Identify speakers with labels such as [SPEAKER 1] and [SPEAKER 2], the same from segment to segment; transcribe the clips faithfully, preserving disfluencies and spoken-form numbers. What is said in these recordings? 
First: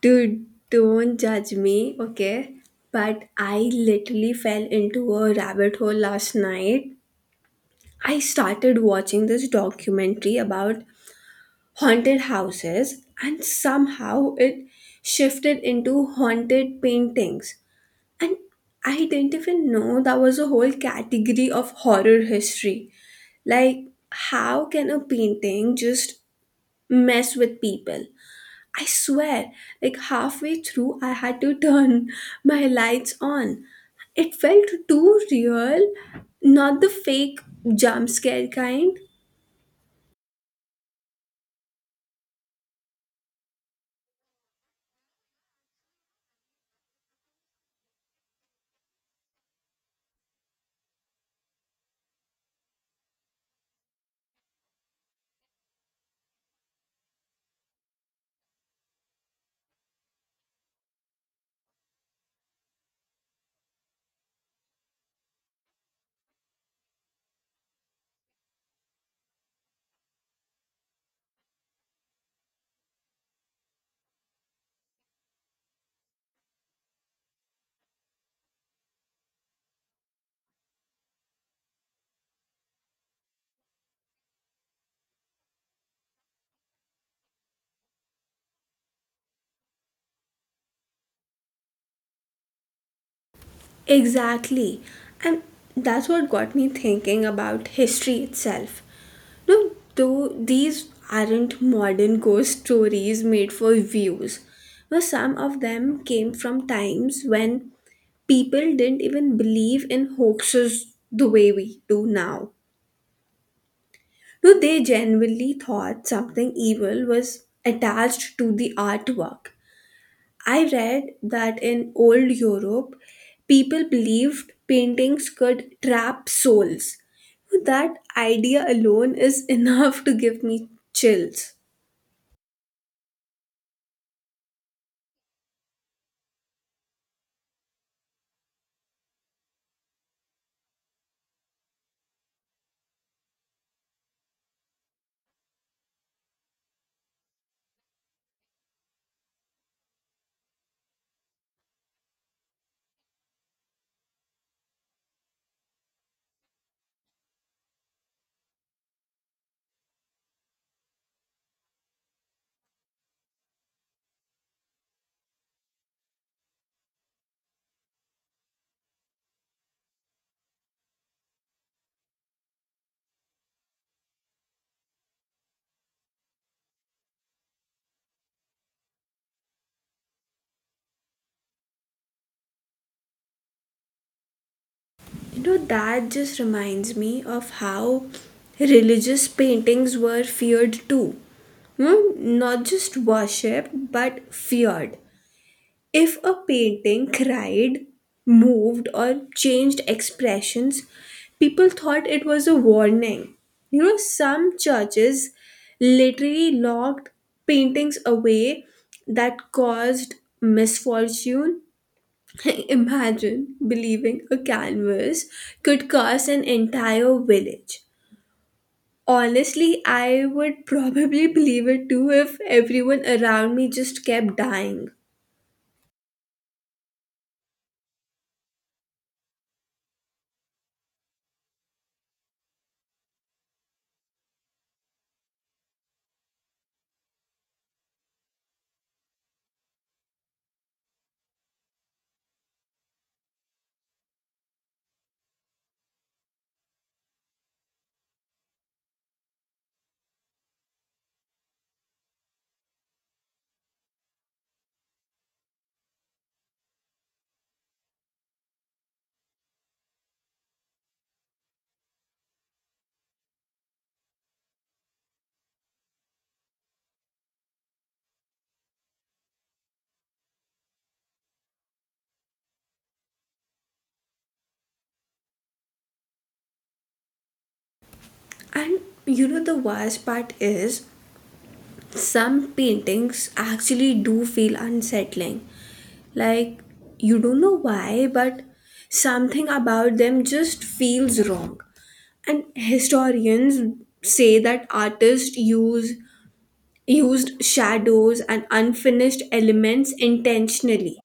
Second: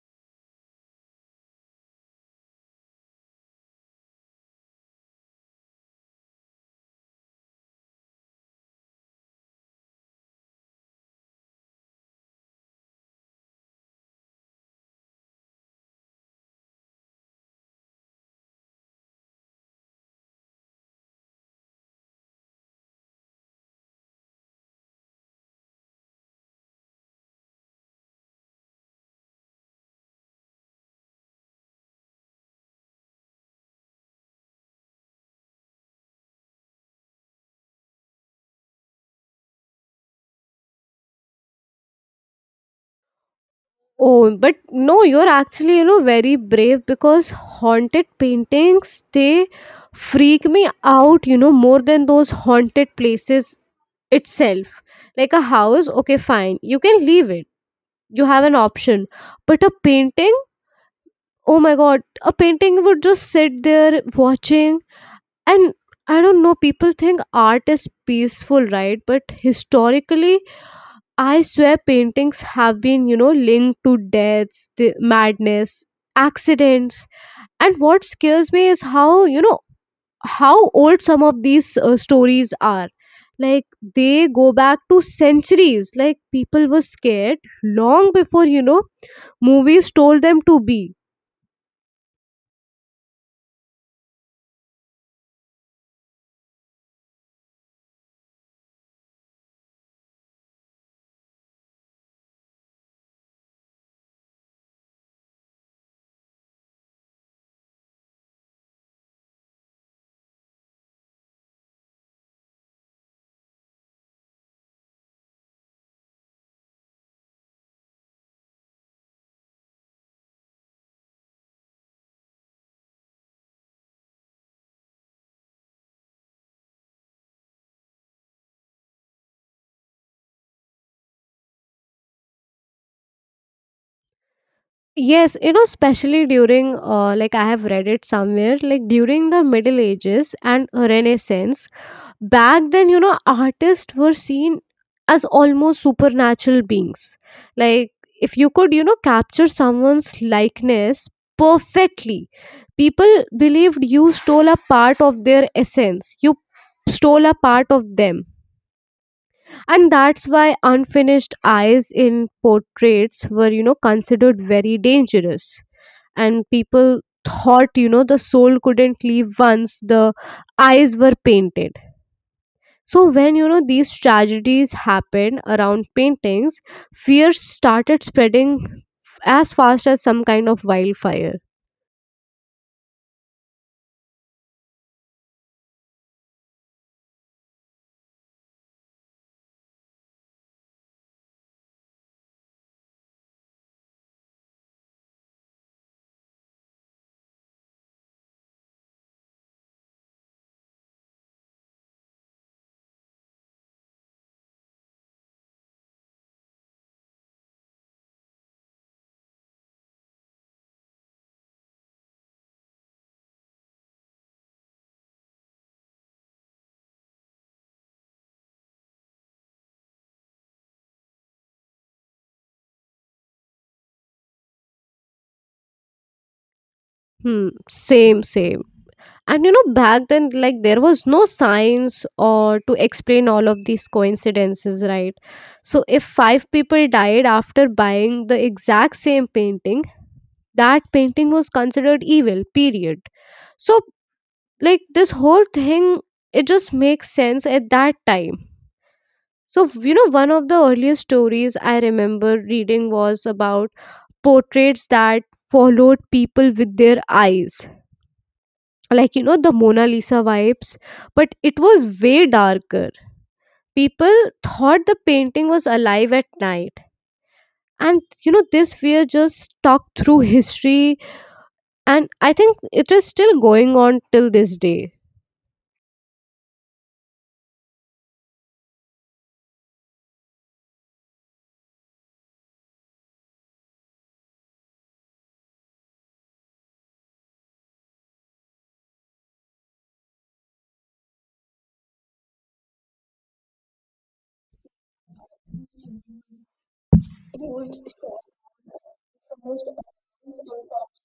[SPEAKER 1] Dude, don't judge me, okay? But I literally fell into a rabbit hole last night. I started watching this documentary about haunted houses, and somehow it shifted into haunted paintings. And I didn't even know that was a whole category of horror history. Like, how can a painting just mess with people? I swear, like halfway through, I had to turn my lights on. It felt too real, not the fake jump scare kind.
[SPEAKER 2] Oh, but no, you're actually, you know, very brave because haunted paintings, they freak me out, you know, more than those haunted places itself. Like a house, okay, fine. You can leave it. You have an option. But a painting, oh my god, a painting would just sit there watching. And I don't know, people think art is peaceful, right? But historically, I swear paintings have been, you know, linked to deaths, the madness, accidents. And what scares me is how, you know, how old some of these uh, stories are. Like they go back to centuries. Like people were scared long before, you know, movies told them to be.
[SPEAKER 1] Exactly. And that's what got me thinking about history itself. No, though these aren't modern ghost stories made for views. No, some of them came from times when people didn't even believe in hoaxes the way we do now. No, they genuinely thought something evil was attached to the artwork. I read that in old Europe, people believed paintings could trap souls. That idea alone is enough to give me chills.
[SPEAKER 2] Yes, you know, especially during, uh, like I have read it somewhere, like during the Middle Ages and Renaissance, back then you know artists were seen as almost supernatural beings like if you could you know capture someone's likeness perfectly, people believed you stole a part of their essence. You stole a part of them, and that's why unfinished eyes in portraits were you know considered very dangerous. And people thought you know the soul couldn't leave once the eyes were painted. So when you know these tragedies happened around paintings, fear started spreading f- as fast as some kind of wildfire.
[SPEAKER 1] You know, that just reminds me of how religious paintings were feared too. Hmm? Not just worshipped, but feared. If a painting cried, moved, or changed expressions, people thought it was a warning. You know, some churches literally locked paintings away that caused misfortune. Imagine believing a canvas could curse an entire village. Honestly, I would probably believe it too if everyone around me just kept dying.
[SPEAKER 2] Hmm, same, same. And you know, back then, like there was no science or to explain all of these coincidences, right? So if five people died after buying the exact same painting, that painting was considered evil. Period. So like this whole thing, it just makes sense at that time. So, you know, one of the earliest stories I remember reading was about portraits that followed people with their eyes. Like, you know, the Mona Lisa vibes, but it was way darker. People thought the painting was alive at night. And, you know, this fear just stuck through history. And I think it is still going on till this day.
[SPEAKER 1] And you know, the worst part is some paintings actually do feel unsettling. Like, you don't know why, but something about them just feels wrong. And historians say that artists use used shadows and unfinished elements intentionally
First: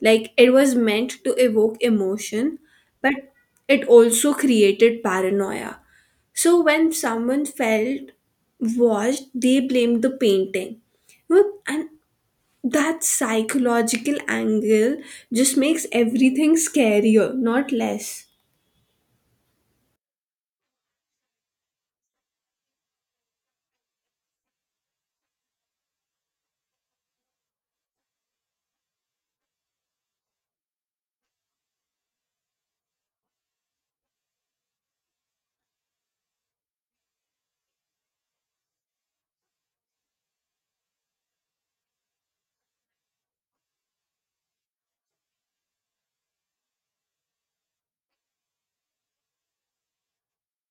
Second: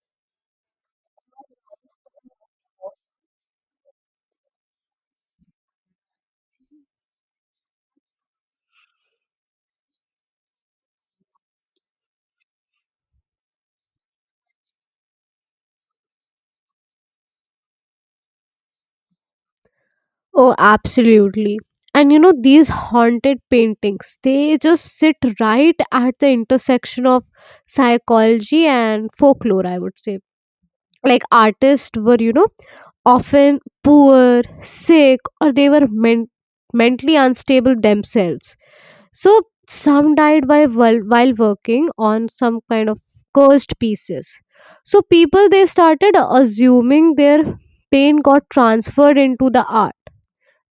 [SPEAKER 1] like it was meant to evoke emotion, but it also created paranoia. So when someone felt watched, they blamed the painting. You know, and that psychological angle just makes everything scarier, not less.
[SPEAKER 2] Oh, absolutely. And you know, these haunted paintings, they just sit right at the intersection of psychology and folklore, I would say. Like, artists were, you know, often poor, sick, or they were men- mentally unstable themselves. So, some died by while, while working on some kind of cursed pieces. So, people they started assuming their pain got transferred into the art,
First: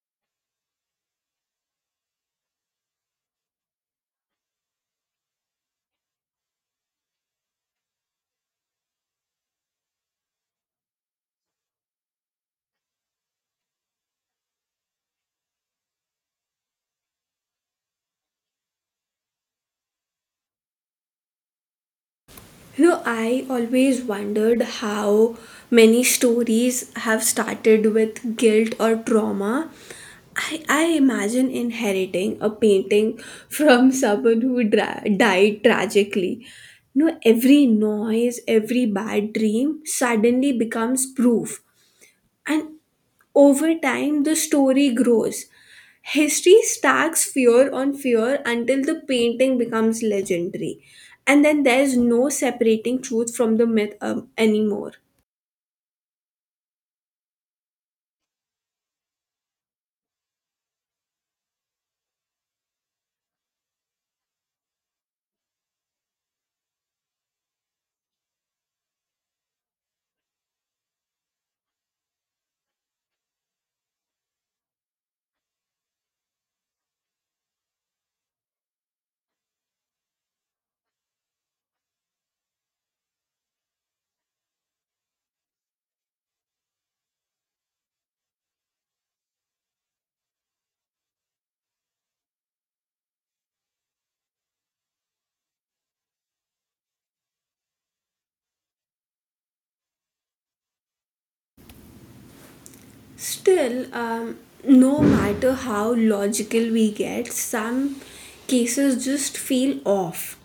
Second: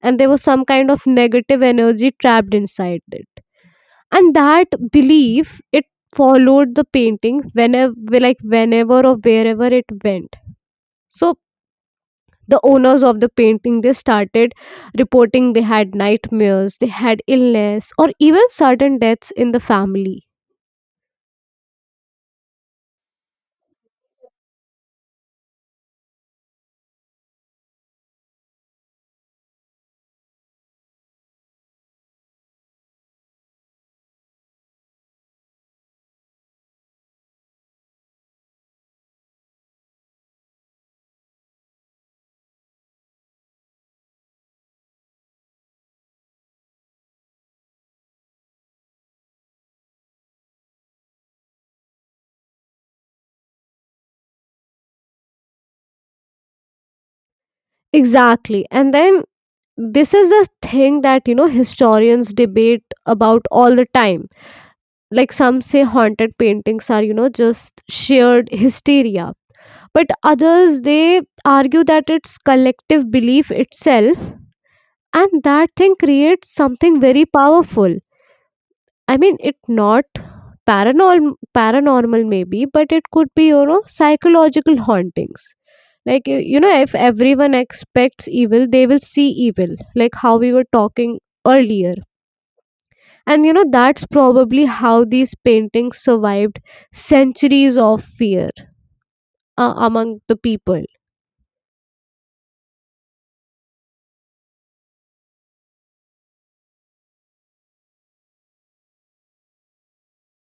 [SPEAKER 2] and there was some kind of negative energy trapped inside it, and that belief it followed the painting whenever, like whenever or wherever it went. So the owners of the painting, they started reporting they had nightmares, they had illness, or even sudden deaths in the family.
[SPEAKER 1] You know, I always wondered how many stories have started with guilt or trauma. I, I imagine inheriting a painting from someone who dra- died tragically. You know, every noise, every bad dream suddenly becomes proof. And over time, the story grows. History stacks fear on fear until the painting becomes legendary. And then there's no separating truth from the myth um, anymore.
[SPEAKER 2] Exactly, and then this is a thing that you know historians debate about all the time. Like some say haunted paintings are you know just shared hysteria, but others they argue that it's collective belief itself, and that thing creates something very powerful. I mean, it not paranormal. Paranormal maybe, but it could be you know psychological hauntings. Like y- you know if everyone expects evil, they will see evil, like how we were talking earlier. And you know that's probably how these paintings survived centuries of fear uh, among the people.
[SPEAKER 1] Still, um, no matter how logical we get, some cases just feel off.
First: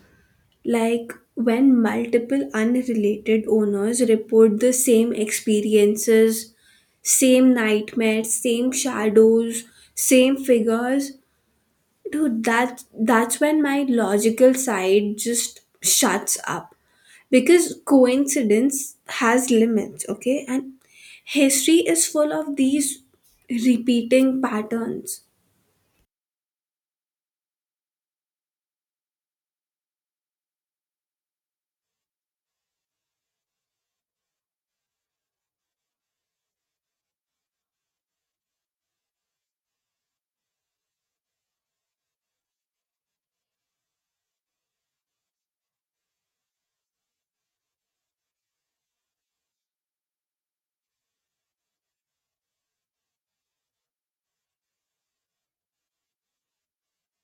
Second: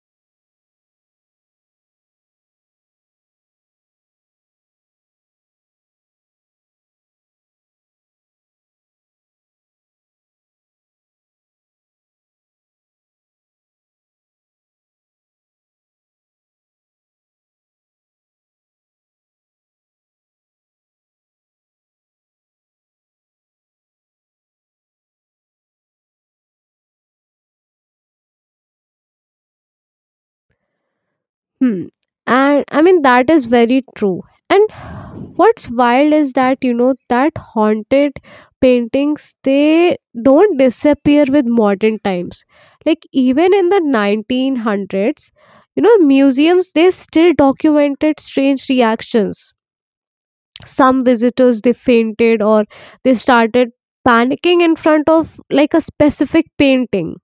[SPEAKER 1] Like when multiple unrelated owners report the same experiences, same nightmares, same shadows, same figures, dude, that that's when my logical side just shuts up. Because coincidence has limits, okay? And history is full of these repeating patterns.
[SPEAKER 2] Hmm. And I mean, that is very true. And what's wild is that, you know, that haunted paintings, they don't disappear with modern times. Like, even in the nineteen hundreds, you know, museums, they still documented strange reactions. Some visitors, they fainted or they started panicking in front of like a specific painting,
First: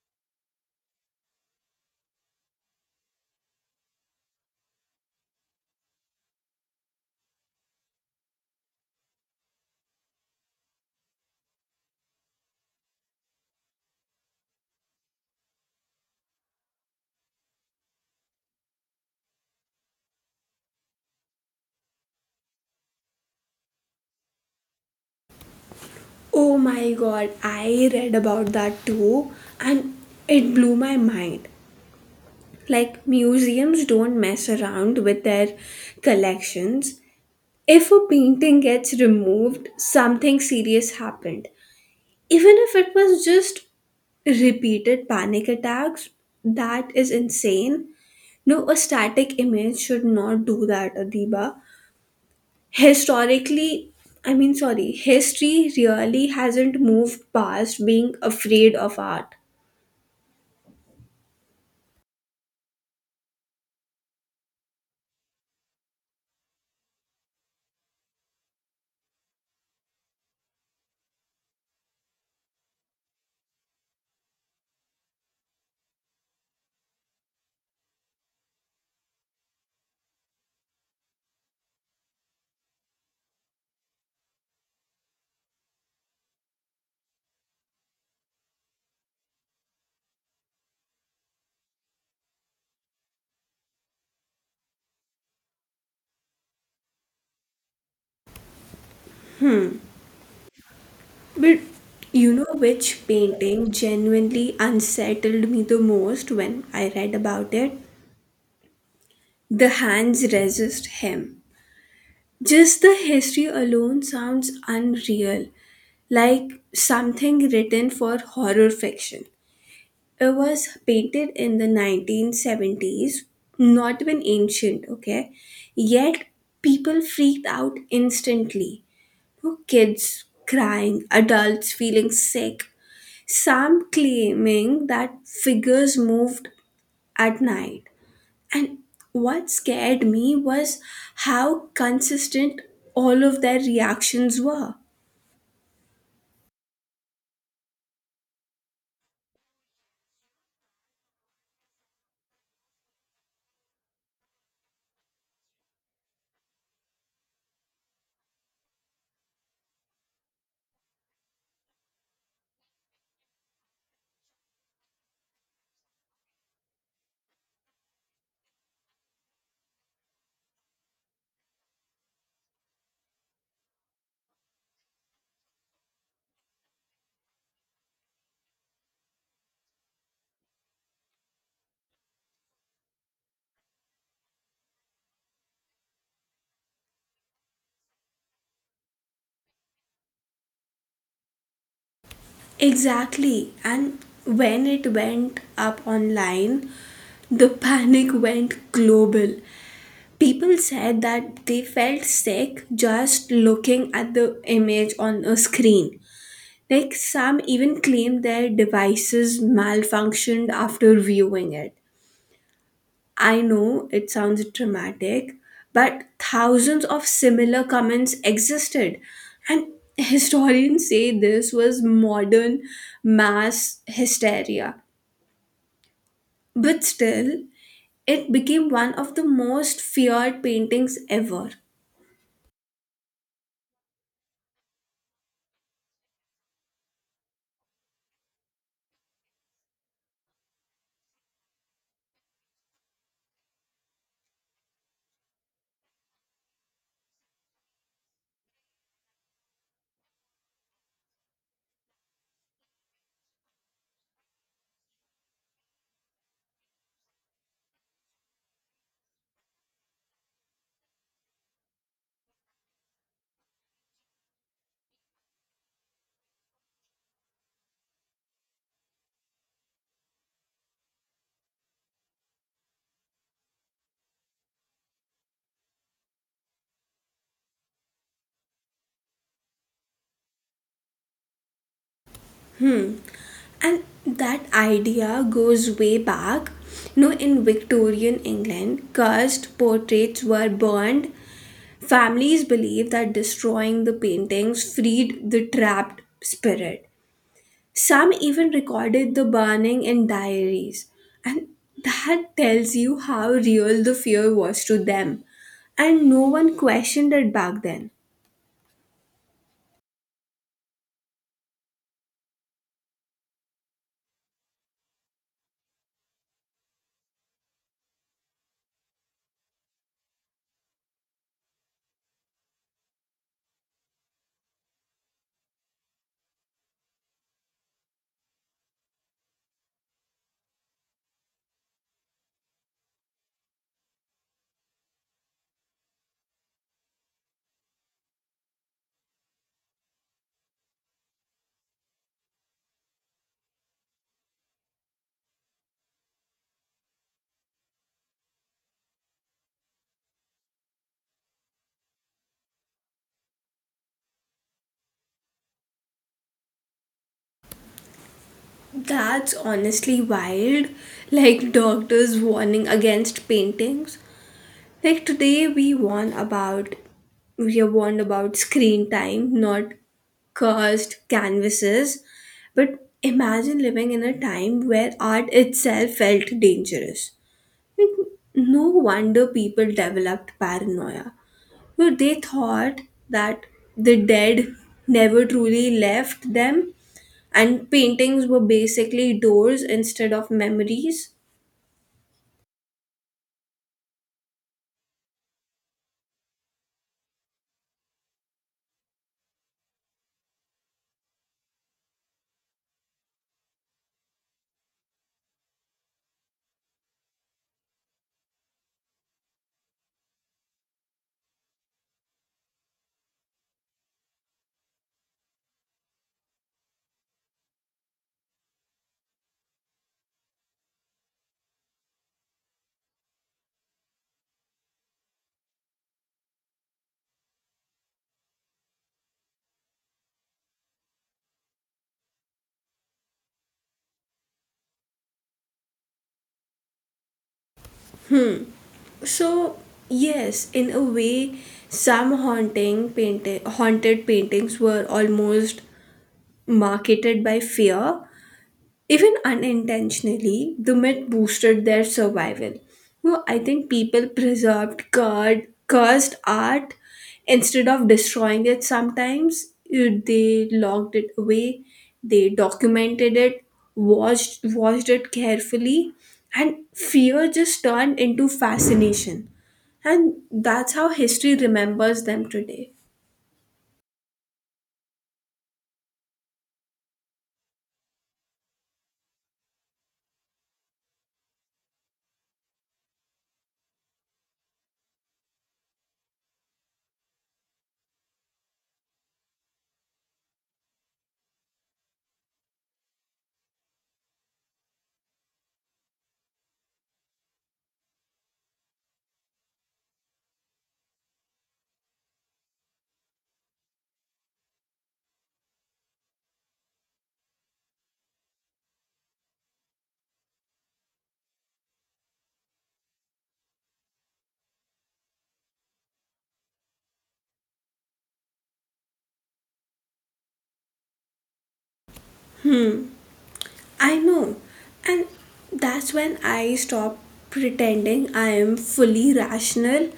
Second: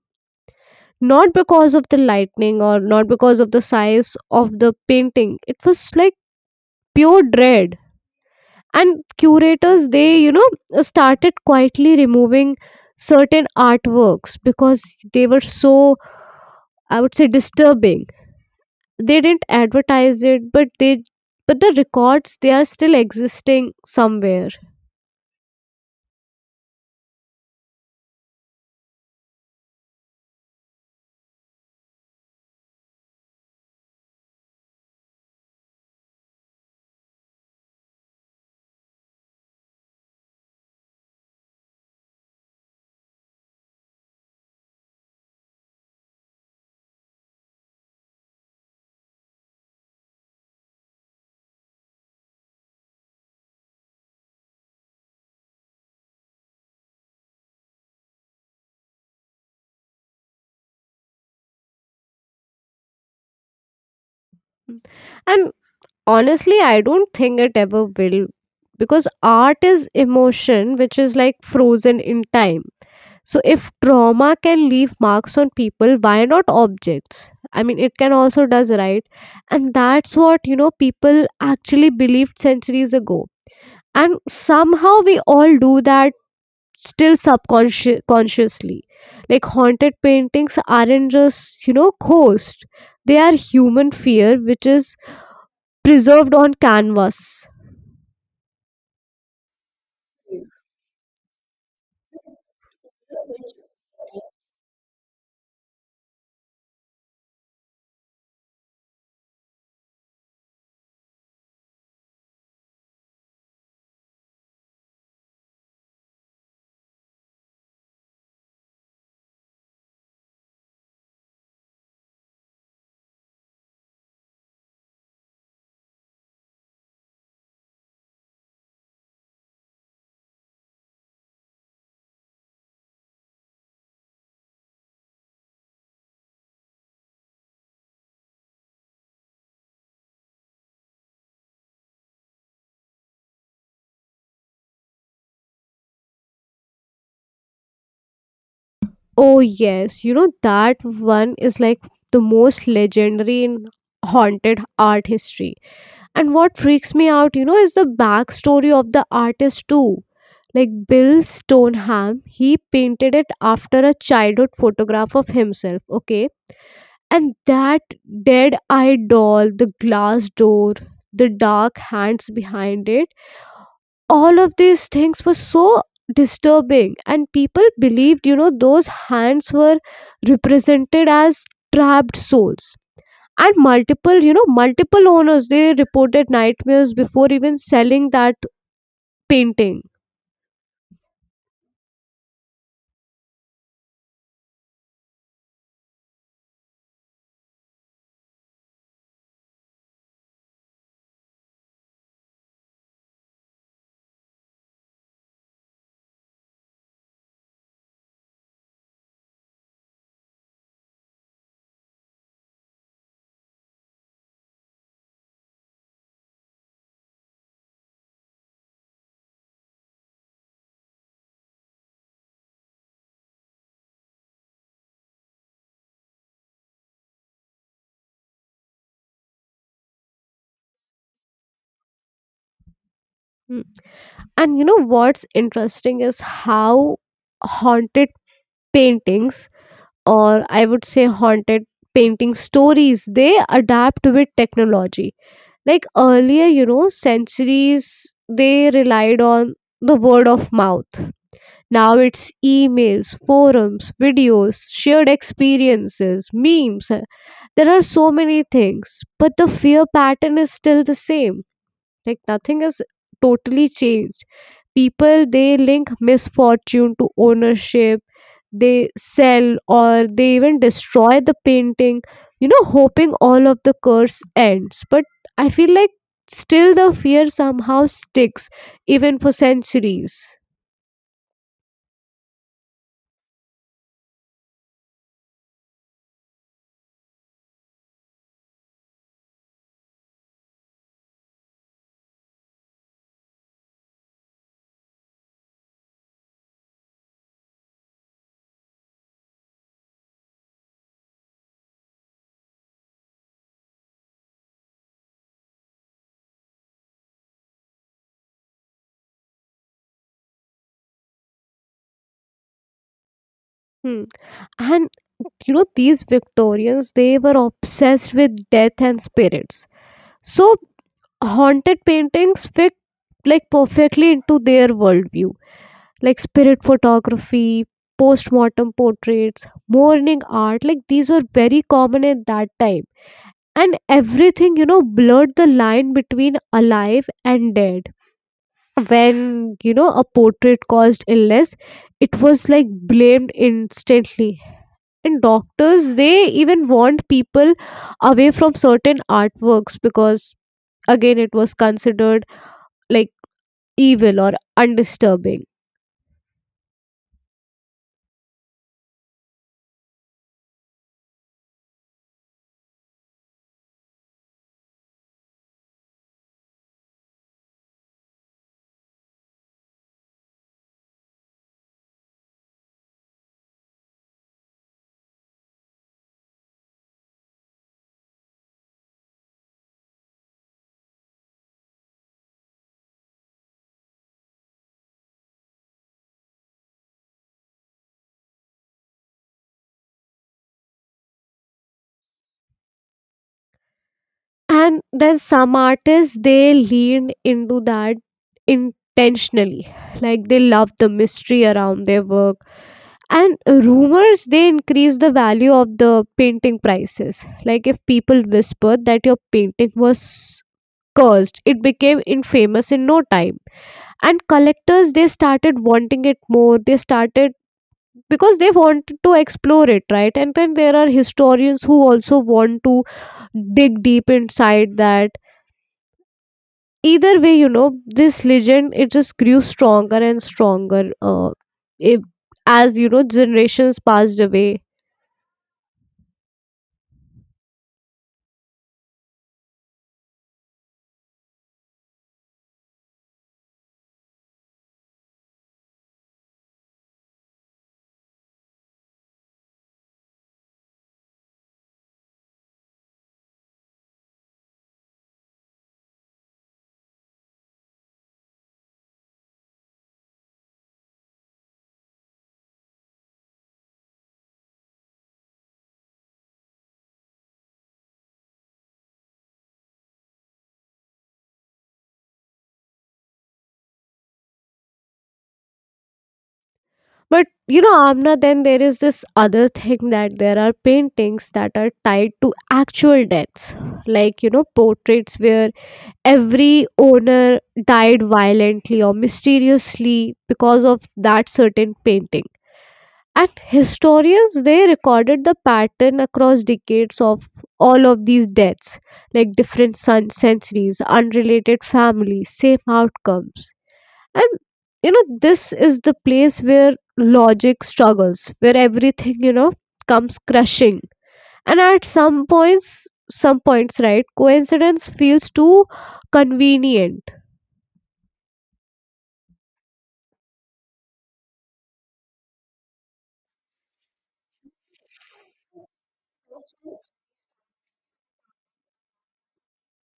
[SPEAKER 2] not because of the lightning or not because of the size of the painting. It was like pure dread. And curators they you know started quietly removing certain artworks because they were so, I would say, disturbing. They didn't advertise it, but they but the records they are still existing somewhere.
[SPEAKER 1] Oh my god, I read about that too, and it blew my mind. Like museums don't mess around with their collections. If a painting gets removed, something serious happened. Even if it was just repeated panic attacks, that is insane. No, a static image should not do that, Adiba. Historically, I mean, sorry, history really hasn't moved past being afraid of art.
[SPEAKER 2] And honestly, I don't think it ever will, because art is emotion which is like frozen in time. So, if trauma can leave marks on people, why not objects? I mean, it can also does, right, and that's what you know people actually believed centuries ago, and somehow we all do that still subconscious consciously. Like haunted paintings aren't just you know ghosts; they are human fear which is preserved on canvas.
[SPEAKER 1] But you know which painting genuinely unsettled me the most when I read about it? The Hands Resist Him. Just the history alone sounds unreal, like something written for horror fiction. It was painted in the nineteen seventies, not even ancient, okay? Yet people freaked out instantly. No kids crying, adults feeling sick, some claiming that figures moved at night. And what scared me was how consistent all of their reactions were.
[SPEAKER 2] Oh yes, you know that one is like the most legendary in haunted art history. And what freaks me out, you know, is the backstory of the artist too. Like Bill Stoneham, he painted it after a childhood photograph of himself, okay? And that dead eye doll, the glass door, the dark hands behind it, all of these things were so disturbing. And people believed, you know, those hands were represented as trapped souls, and multiple you know multiple owners they reported nightmares before even selling that painting.
[SPEAKER 1] Exactly. And when it went up online, the panic went global. People said that they felt sick just looking at the image on a screen. Like some even claimed their devices malfunctioned after viewing it. I know it sounds dramatic, but thousands of similar comments existed. And historians say this was modern mass hysteria. But still, it became one of the most feared paintings ever.
[SPEAKER 2] Mm. And you know what's interesting is how haunted paintings, or I would say haunted painting stories, they adapt with technology. Like earlier, you know, centuries, they relied on the word of mouth. Now it's emails, forums, videos, shared experiences, memes. There are so many things, but the fear pattern is still the same. Like nothing has totally changed. People they link misfortune to ownership. They sell or they even destroy the painting, you know, hoping all of the curse ends. But I feel like still the fear somehow sticks, even for centuries.
[SPEAKER 1] And that idea goes way back. No, in Victorian England, cursed portraits were burned. Families believed that destroying the paintings freed the trapped spirit. Some even recorded the burning in diaries. And that tells you how real the fear was to them. And no one questioned it back then.
[SPEAKER 2] Hmm. And you know these victorians they were obsessed with death and spirits, so haunted paintings fit like perfectly into their worldview. Like spirit photography, post-mortem portraits, mourning art, like these were very common at that time. And everything you know blurred the line between alive and dead. When you know a portrait caused illness, it was like blamed instantly. And doctors they even warned people away from certain artworks because, again, it was considered like evil or undisturbing.
[SPEAKER 1] That's honestly wild. Like doctors warning against paintings. Like today we warn about we have warned about screen time, not cursed canvases. But imagine living in a time where art itself felt dangerous. Like, no wonder people developed paranoia. So they thought that the dead never truly left them, and paintings were basically doors instead of memories.
[SPEAKER 2] And then some artists they lean into that intentionally, like they love the mystery around their work. And rumors they increase the value of the painting prices. Like if people whispered that your painting was cursed, it became infamous in no time. And collectors they started wanting it more. They started because they want to explore it, right? And then there are historians who also want to dig deep inside that. Either way, you know, this legend it just grew stronger and stronger, uh, if- as you know generations passed away.
[SPEAKER 1] So, yes, in a way, some haunting painting, haunted paintings were almost marketed by fear even unintentionally, the myth boosted their survival. No, I think people preserved cur- cursed art instead of destroying it sometimes. You- They locked it away, they documented it, watched, watched it carefully, and fear just turned into fascination. And that's how history remembers them today.
[SPEAKER 2] But you know, Amna, then there is this other thing, that there are paintings that are tied to actual deaths. Like you know portraits where every owner died violently or mysteriously because of that certain painting, and historians they recorded the pattern across decades of all of these deaths. Like different sun centuries, unrelated families, same outcomes. And you know this is the place where logic struggles, where everything you know comes crushing. And at some points some points, right, coincidence feels too convenient.
[SPEAKER 1] I know. And that's when I stop pretending I am fully rational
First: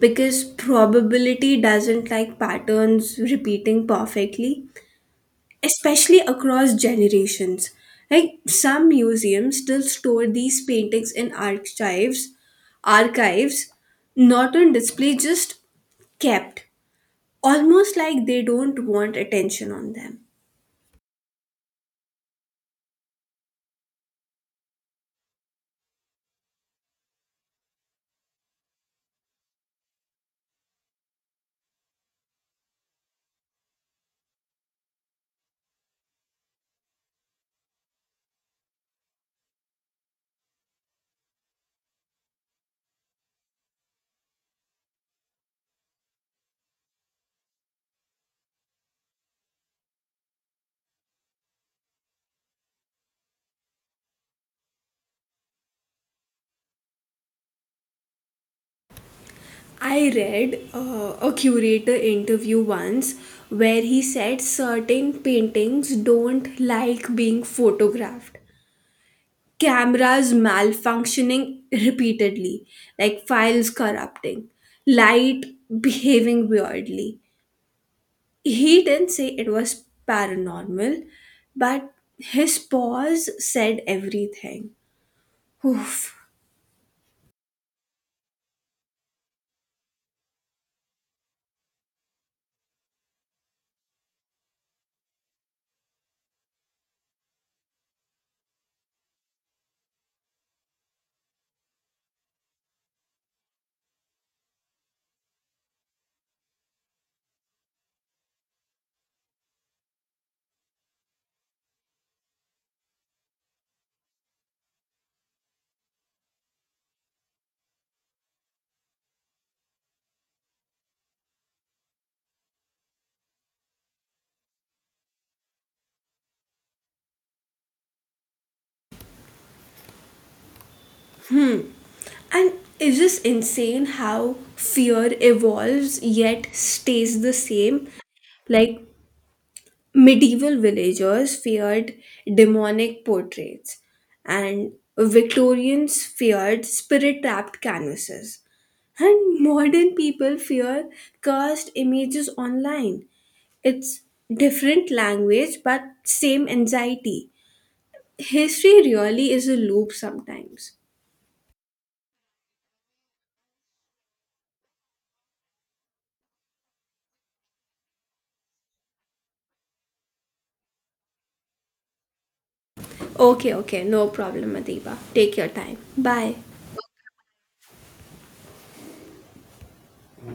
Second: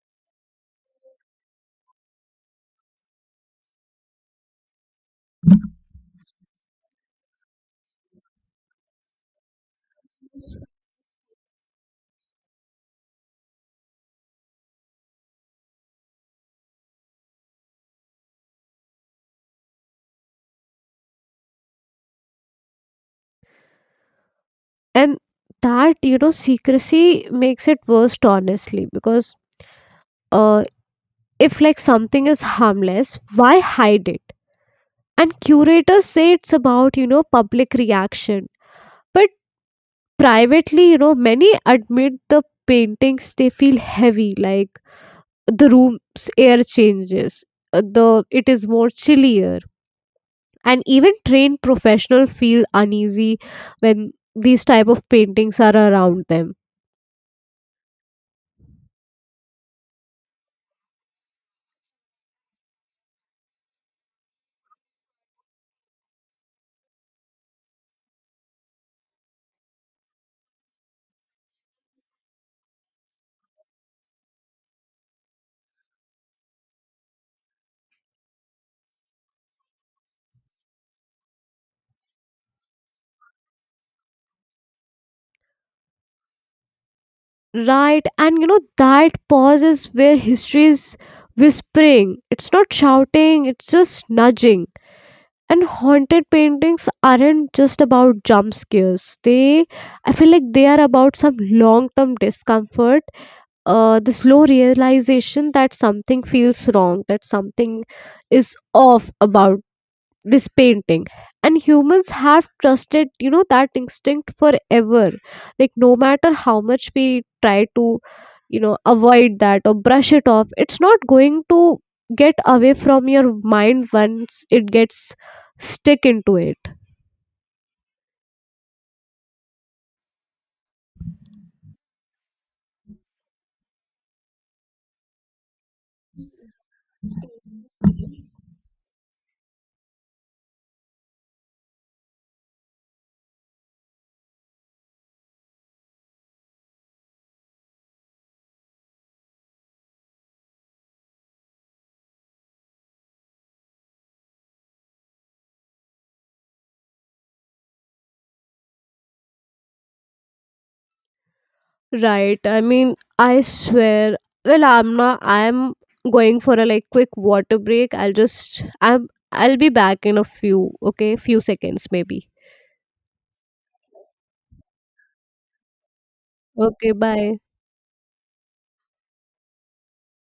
[SPEAKER 1] because probability doesn't like patterns repeating perfectly, especially across generations. Like some museums still store these paintings in archives, archives, not on display, just kept, almost like they don't want attention on them.
[SPEAKER 2] And that you know secrecy makes it worst, honestly, because uh, if like something is harmless, why hide it? And curators say it's about you know public reaction, but privately you know many admit the paintings they feel heavy, like the room's air changes, uh, the it is more chillier, and even trained professionals feel uneasy when these type of paintings are around them.
[SPEAKER 1] I read uh, a curator interview once where he said certain paintings don't like being photographed. Cameras malfunctioning repeatedly, like files corrupting, light behaving weirdly. He didn't say it was paranormal, but his pause said everything. Oof.
[SPEAKER 2] Right, and you know that pause is where history is whispering. It's not shouting, it's just nudging. And haunted paintings aren't just about jump scares. They, I feel like they are about some long-term discomfort, uh, the slow realization that something feels wrong, that something is off about this painting. And humans have trusted you know that instinct forever. Like no matter how much we try to you know avoid that or brush it off, it's not going to get away from your mind once it gets stick into it.
[SPEAKER 1] And is this insane how fear evolves yet stays the same? Like medieval villagers feared demonic portraits, and Victorians feared spirit trapped canvases, and modern people fear cursed images online. It's different language but same anxiety. History really is a loop sometimes.
[SPEAKER 2] Right, I mean, I swear, well I'm not I'm going for a like quick water break I'll just I'm I'll be back in a few, okay? Few seconds maybe.
[SPEAKER 1] Okay, okay, no problem, Adiba. Take your time. Bye.
[SPEAKER 2] Okay, bye.